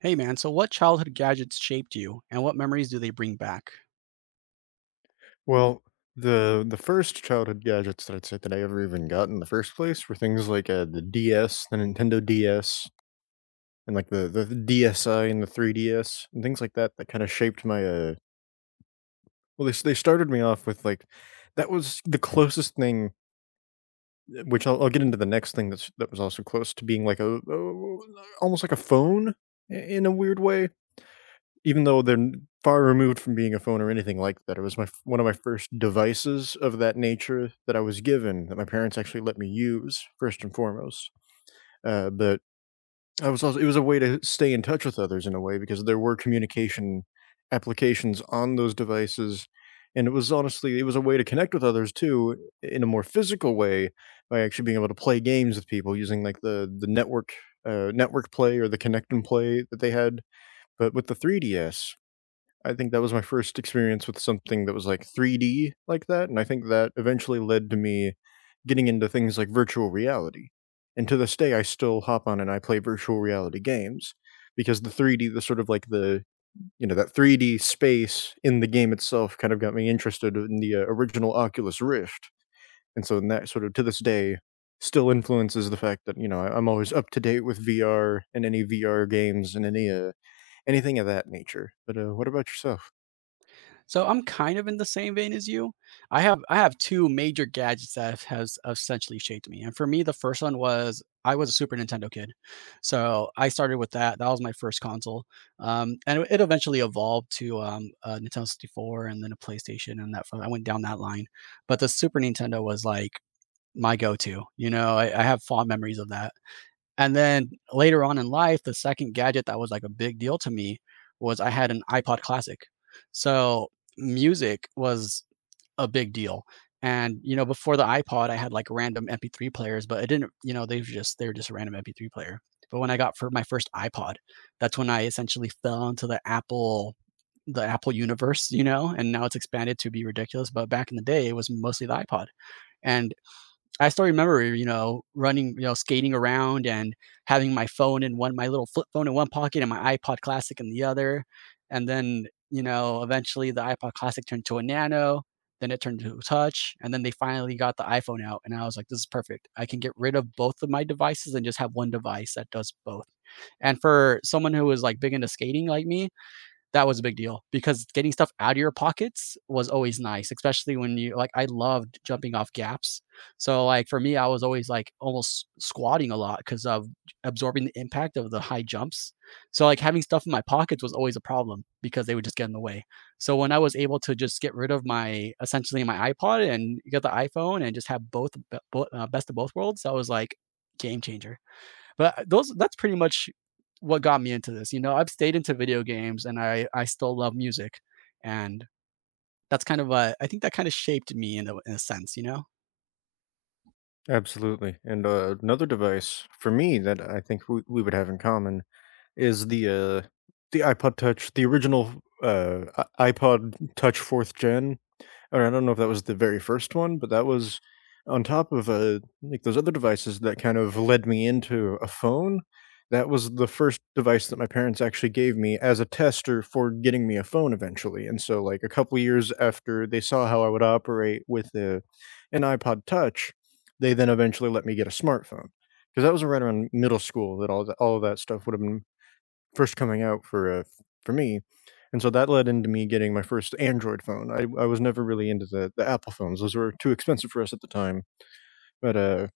Hey man, so what childhood gadgets shaped you and what memories do they bring back? Well, the first childhood gadgets that I'd say that I ever even got in the first place were things like the DS, the Nintendo DS, and like the DSi and the 3DS and things like that that kind of shaped my they started me off with like that was the closest thing which I'll get into the next thing that was also close to being like a almost like a phone in a weird way. Even though they're n far removed from being a phone or anything like that, it was my f one of my first devices of that nature that I was given, that my parents actually let me use, first and foremost, but I was also it was a way to stay in touch with others in a way because there were communication applications on those devices, and it was honestly it was a way to connect with others too in a more physical way by actually being able to play games with people using, like, the network, network play or the connect and play that they had. But with the 3DS, I think that was my first experience with something that was like 3D like that, and I think that eventually led to me getting into things like virtual reality. And to this day, I still hop on and I play virtual reality games because the 3D, the sort of like the, you know, that 3D space in the game itself kind of got me interested in the original Oculus Rift. And that sort of to this day still influences the fact that, you know, I'm always up to date with VR and any VR games and any anything of that nature. But what about yourself? So I'm kind of in the same vein as you. I have two major gadgets that has essentially shaped me. And for me, the first one was I was a Super Nintendo kid. So I started with that. That was my first console. It eventually evolved to a Nintendo 64 and then a PlayStation and that I went down that line. But the Super Nintendo was like my go-to. You know, I have fond memories of that. And then later on in life, the second gadget that was like a big deal to me was I had an iPod Classic. So music was a big deal. And you know, before the iPod, I had like random MP3 players, but it didn't, you know, they were just a random MP3 player. But when I got for my first iPod, that's when I essentially fell into the Apple universe, you know, and now it's expanded to be ridiculous. But back in the day, it was mostly the iPod. And I still remember, you know, running, you know, skating around and having my little flip phone in one pocket and my iPod Classic in the other. And then, you know, eventually the iPod Classic turned to a Nano, then it turned to a Touch, and then they finally got the iPhone out. And I was like, this is perfect. I can get rid of both of my devices and just have one device that does both. And for someone who was like big into skating like me, that was a big deal because getting stuff out of your pockets was always nice, especially when you like I loved jumping off gaps. So like for me, I was always like almost squatting a lot because of absorbing the impact of the high jumps. So like having stuff in my pockets was always a problem because they would just get in the way. So when I was able to just get rid of my essentially my iPod and get the iPhone and just have both, best of both worlds, that was like game changer. But those that's pretty much what got me into this. You know, I've stayed into video games and I still love music. And that's kind of I think that kind of shaped me in a sense, you know? Absolutely. And another device for me that I think we would have in common is the iPod Touch, the original uh, iPod Touch fourth gen, or I don't know if that was the very first one, but that was on top of, like, those other devices that kind of led me into a phone. That was the first device that my parents actually gave me as a tester for getting me a phone eventually, and so, like, a couple years after they saw how I would operate with a an iPod Touch, they then eventually let me get a smartphone because that was right around middle school that all of that stuff would have been first coming out for me, and so that led into me getting my first Android phone. I was never really into the Apple phones. Those were too expensive for us at the time, but,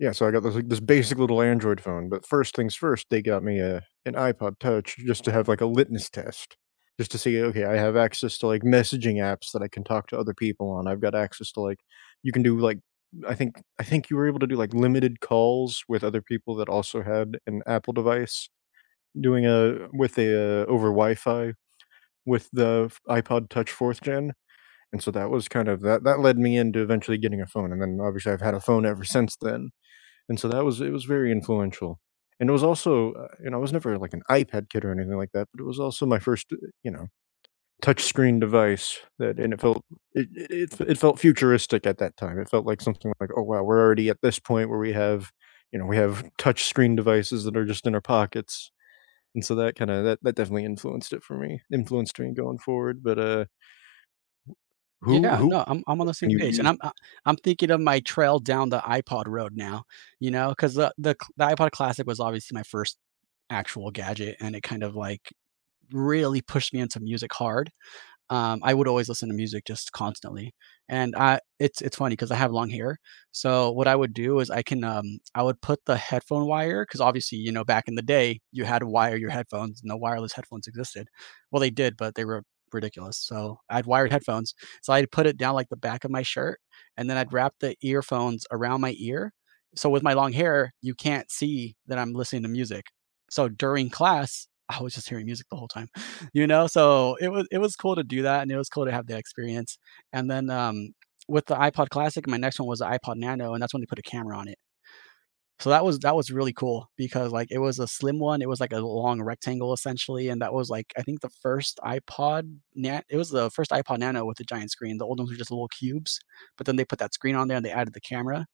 yeah, so I got this, like, this basic little Android phone. But first things first, they got me a an iPod Touch just to have, like, a litmus test, just to see, "Okay, I have access to, like, messaging apps that I can talk to other people on. I've got access to, like" you can do, like, I think you were able to do, like, limited calls with other people that also had an Apple device. Doing a with a, over Wi-Fi with the f iPod Touch 4th Gen, and so that was kind of that led me into eventually getting a phone, and then obviously I've had a phone ever since then, and so that was it was very influential. And it was also, you know, I was never like an iPad kid or anything like that, but it was also my first, you know, touch screen device that and it felt it felt futuristic at that time. It felt like something like, "Oh, wow, we're already at this point where we have, you know, we have touch screen devices that are just in our pockets." And so that kinda that that definitely influenced me going forward. But, Yeah, who no, I'm on the same when you page, and use… I'm thinking of my trail down the iPod road now, you know, 'cause the iPod Classic was obviously my first actual gadget, and it kind of, like, really pushed me into music hard. I would always listen to music just constantly. And I it's funny because I have long hair. So what I would do is I would put the headphone wire because obviously, you know, back in the day you had to wire your headphones, no wireless headphones existed. Well, they did, but they were ridiculous. So I'd wired headphones. So I'd put it down like the back of my shirt and then I'd wrap the earphones around my ear. So with my long hair, you can't see that I'm listening to music. So during class, I was just hearing music the whole time. You know, so it was cool to do that, and it was cool to have that experience, and then, with the iPod Classic, my next one was the iPod Nano, and that's when they put a camera on it. So that was really cool because, like, it was a slim one, it was like a long rectangle essentially, and that was, like, I think the first iPod Na it was the first iPod Nano with a giant screen. The old ones were just little cubes, but then they put that screen on there and they added the camera,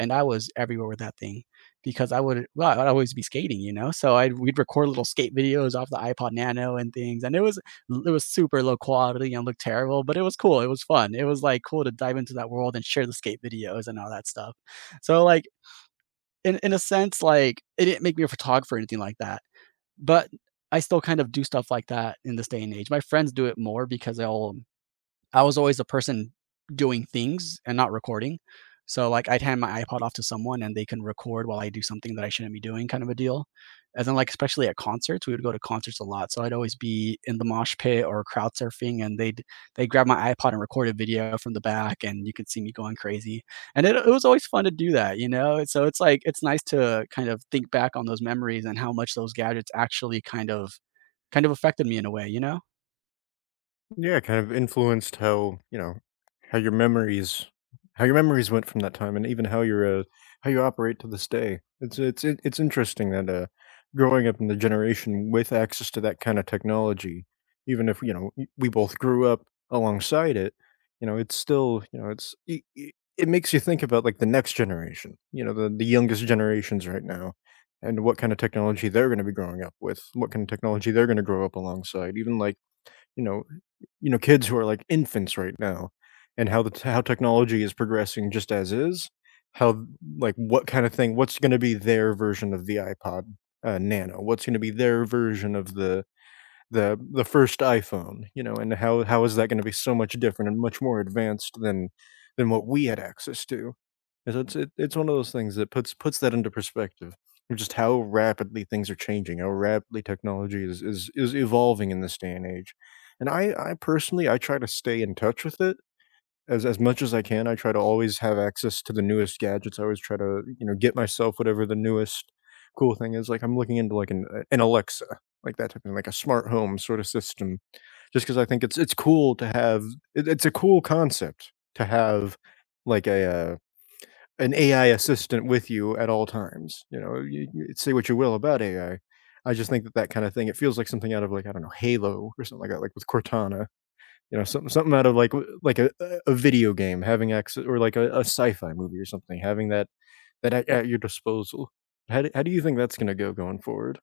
and I was everywhere with that thing because I'd always be skating, you know, so I'd we'd record little skate videos off the iPod Nano and things, and it was super low quality and looked terrible, but it was cool, it was fun, it was, like, cool to dive into that world and share the skate videos and all that stuff. So, like in a sense, like it didn't make me a photographer or anything like that. But I still kind of do stuff like that in this day and age. My friends do it more because they'll I was always the person doing things and not recording. So, like, I'd hand my iPod off to someone and they can record while I do something that I shouldn't be doing kind of a deal. And then, like, especially at concerts, we would go to concerts a lot. So I'd always be in the mosh pit or crowd surfing and they'd grab my iPod and record a video from the back and you could see me going crazy. And it was always fun to do that, you know? So it's like it's nice to kind of think back on those memories and how much those gadgets actually kind of affected me in a way, you know? Yeah, kind of influenced how, you know, how your memories went from that time, and even how your how you operate to this day. It's it's interesting that growing up in the generation with access to that kind of technology, even if, you know, we both grew up alongside it, you know, it's still, you know, it's it, it it makes you think about like the next generation, you know, the youngest generations right now, and what kind of technology they're going to be growing up with, what kind of technology they're going to grow up alongside. Even like you know kids who are like infants right now, and how the t how technology is progressing just as is, how like what kind of thing what's gonna be their version of the iPod, Nano? What's gonna be their version of the the first iPhone, you know, and how is that gonna be so much different and much more advanced than what we had access to? And so it's one of those things that puts that into perspective of just how rapidly things are changing, how rapidly technology is evolving in this day and age. And I personally I try to stay in touch with it as much as I can. I try to always have access to the newest gadgets. I always try to, you know, get myself whatever the newest cool thing is. Like I'm looking into like an Alexa, like that type of thing, like a smart home sort of system, just because I think it's cool to have. It's a cool concept to have, like a an AI assistant with you at all times. You know, you say what you will about AI. I just think that that kind of thing, it feels like something out of like I don't know Halo or something like that, like with Cortana, you know, something out of like w like a video game, having access or like a sci-fi movie or something, having that at your disposal. How do you think that's gonna go going forward?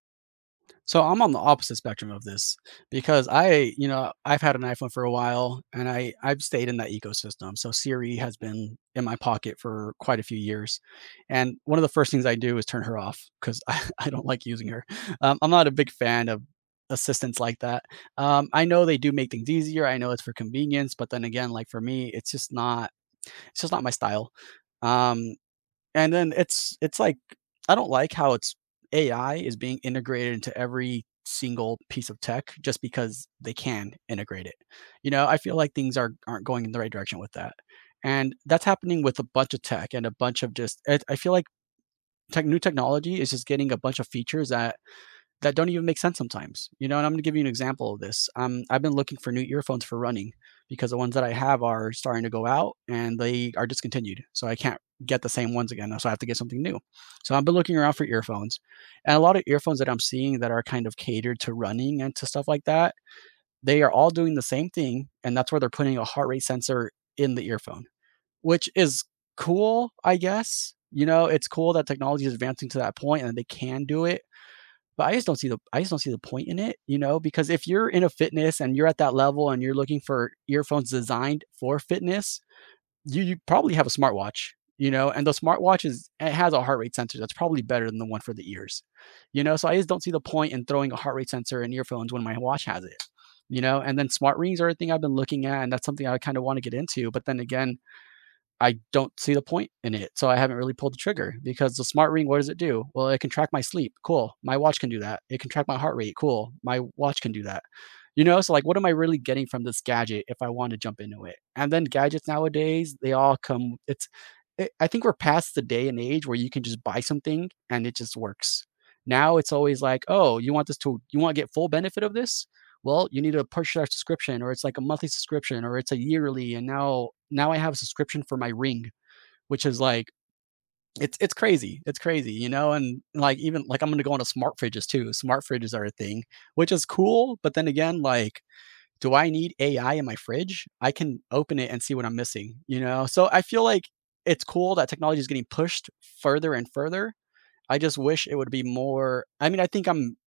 So I'm on the opposite spectrum of this because I, you know, I've had an iPhone for a while and I've stayed in that ecosystem. So Siri has been in my pocket for quite a few years. And one of the first things I do is turn her off because I don't like using her. I'm not a big fan of assistants like that. I know they do make things easier. I know it's for convenience, but then again, like for me, it's just not my style. Um, and then it's like I don't like how it's AI is being integrated into every single piece of tech just because they can integrate it. You know, I feel like things are aren't going in the right direction with that. And that's happening with a bunch of tech and a bunch of just I feel like tech new technology is just getting a bunch of features that don't even make sense sometimes. You know, and I'm gonna give you an example of this. I've been looking for new earphones for running because the ones that I have are starting to go out and they are discontinued. So I can't get the same ones again. So I have to get something new. So I've been looking around for earphones. And a lot of earphones that I'm seeing that are kind of catered to running and to stuff like that, they are all doing the same thing. And that's where they're putting a heart rate sensor in the earphone, which is cool, I guess. You know, it's cool that technology is advancing to that point and they can do it, but I just don't see the point in it, you know, because if you're in a fitness and you're at that level and you're looking for earphones designed for fitness, you probably have a smartwatch, you know, and the smartwatch is it has a heart rate sensor that's probably better than the one for the ears, you know. So I just don't see the point in throwing a heart rate sensor in earphones when my watch has it, you know. And then smart rings are a thing I've been looking at, and that's something I kind of want to get into. But then again, I don't see the point in it. So I haven't really pulled the trigger because the smart ring, what does it do? Well, it can track my sleep. Cool. My watch can do that. It can track my heart rate. Cool. My watch can do that. You know, so like, what am I really getting from this gadget if I want to jump into it? And then gadgets nowadays, they all come, it's, it, I think we're past the day and age where you can just buy something and it just works. Now it's always like, oh, you want to get full benefit of this? Well, you need a push that subscription or it's like a monthly subscription or it's a yearly, and now I have a subscription for my ring, which is like it's crazy. It's crazy, you know, and like even like I'm gonna go into smart fridges too. Smart fridges are a thing, which is cool, but then again, like do I need AI in my fridge? I can open it and see what I'm missing, you know? So I feel like it's cool that technology is getting pushed further and further. I just wish it would be more. I mean, I think I'm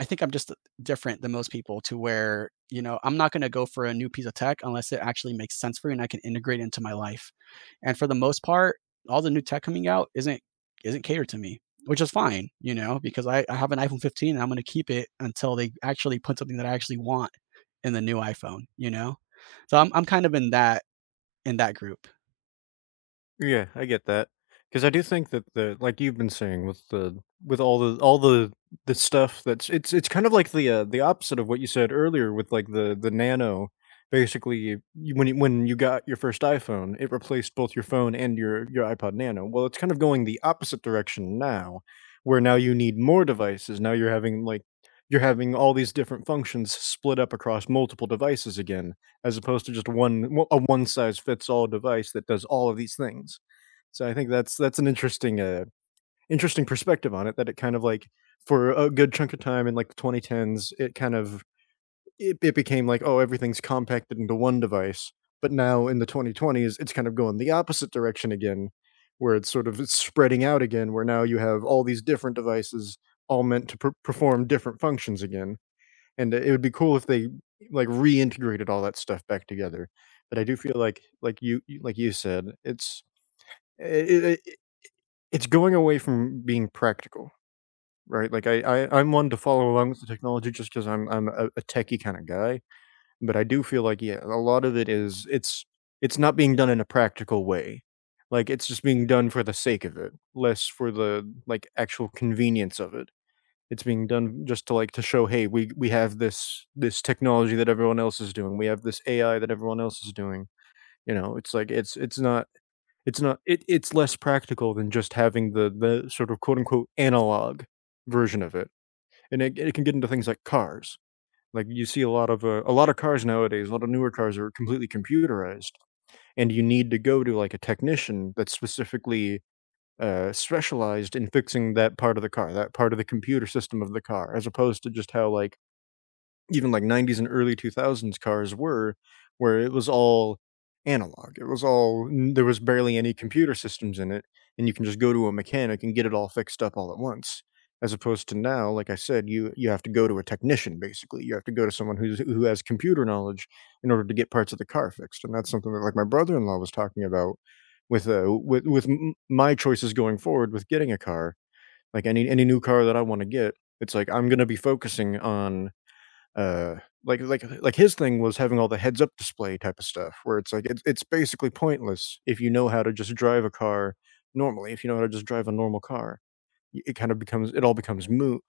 I think I'm just different than most people to where, you know, I'm not gonna go for a new piece of tech unless it actually makes sense for me and I can integrate into my life. And for the most part, all the new tech coming out isn't catered to me, which is fine, you know, because I have an iPhone 15 and I'm gonna keep it until they actually put something that I actually want in the new iPhone, you know? So I'm kind of in that group. Yeah, I get that because I do think that the like you've been saying with the with all the stuff that's it's kind of like the opposite of what you said earlier with like the Nano. Basically, when when you got your first iPhone, it replaced both your phone and your iPod Nano. Well, it's kind of going the opposite direction now, where now you need more devices. Now you're having like you're having all these different functions split up across multiple devices again, as opposed to just one size fits all device that does all of these things. So I think that's an interesting interesting perspective on it, that it kind of like for a good chunk of time in like the 2010s it kind of it became like oh everything's compacted into one device, but now in the 2020s it's kind of going the opposite direction again, where it's sort of spreading out again, where now you have all these different devices all meant to perform different functions again. And it would be cool if they, like, reintegrated all that stuff back together. But I do feel like you like you said, it's I it's going away from being practical, right? Like, I'm one to follow along with the technology just because I 'cause I'm a techie kinda guy, but I do feel like, yeah, a lot of it is it's not being done in a practical way. Like, it's just being done for the sake of it, less for the, like, actual convenience of it. It's being done just to like to show, hey, we have this technology that everyone else is doing. We have this AI that everyone else is doing. You know, it's like it's not it's less practical than just having the sort of quote unquote analog version of it. And it can get into things like cars. Like you see a lot of cars nowadays, a lot of newer cars are completely computerized, and you need to go to like a technician that's specifically specialized in fixing that part of the car, that part of the computer system of the car, as opposed to just how like even like 90s and early 2000s cars were, where it was all analog. It was all there was barely any computer systems in it, and you can just go to a mechanic and get it all fixed up all at once. As opposed to now, like I said, you have to go to a technician basically. You have to go to someone who's who has computer knowledge in order to get parts of the car fixed, and that's something that like my brother-in-law was talking about with my choices going forward with getting a car. Like any new car that I want to get, it's like I'm gonna be focusing on uh, like his thing was having all the heads-up display type of stuff where it's like it's basically pointless if you know how to just drive a car normally, if you know how to just drive a normal car. Y it kind of becomes it all becomes moot,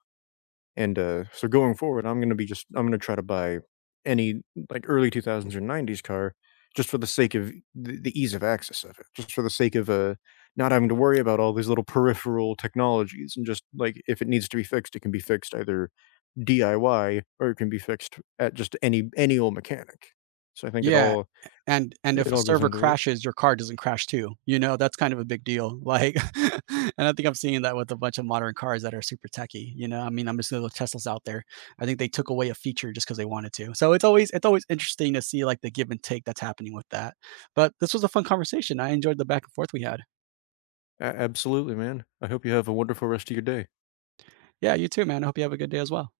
and, so going forward, I'm gonna be just I'm gonna try to buy any, like, early 2000s or 90s car just for the sake of the ease of access of it, just for the sake of, not having to worry about all these little peripheral technologies, and just, like, if it needs to be fixed, it can be fixed either DIY or it can be fixed at just any old mechanic. So I think Yeah. And if it a all goes server into it. crashes, your car doesn't crash too, you know, that's kind of a big deal, like, and I think I'm seeing that with a bunch of modern cars that are super techy, you know, I mean, I'm just little Teslas out there. I think they took away a feature just because they wanted to. So it's always interesting to see, like, the give and take that's happening with that. But this was a fun conversation. I enjoyed the back and forth we had. A absolutely, man. I hope you have a wonderful rest of your day. Yeah, you too, man. I hope you have a good day as well.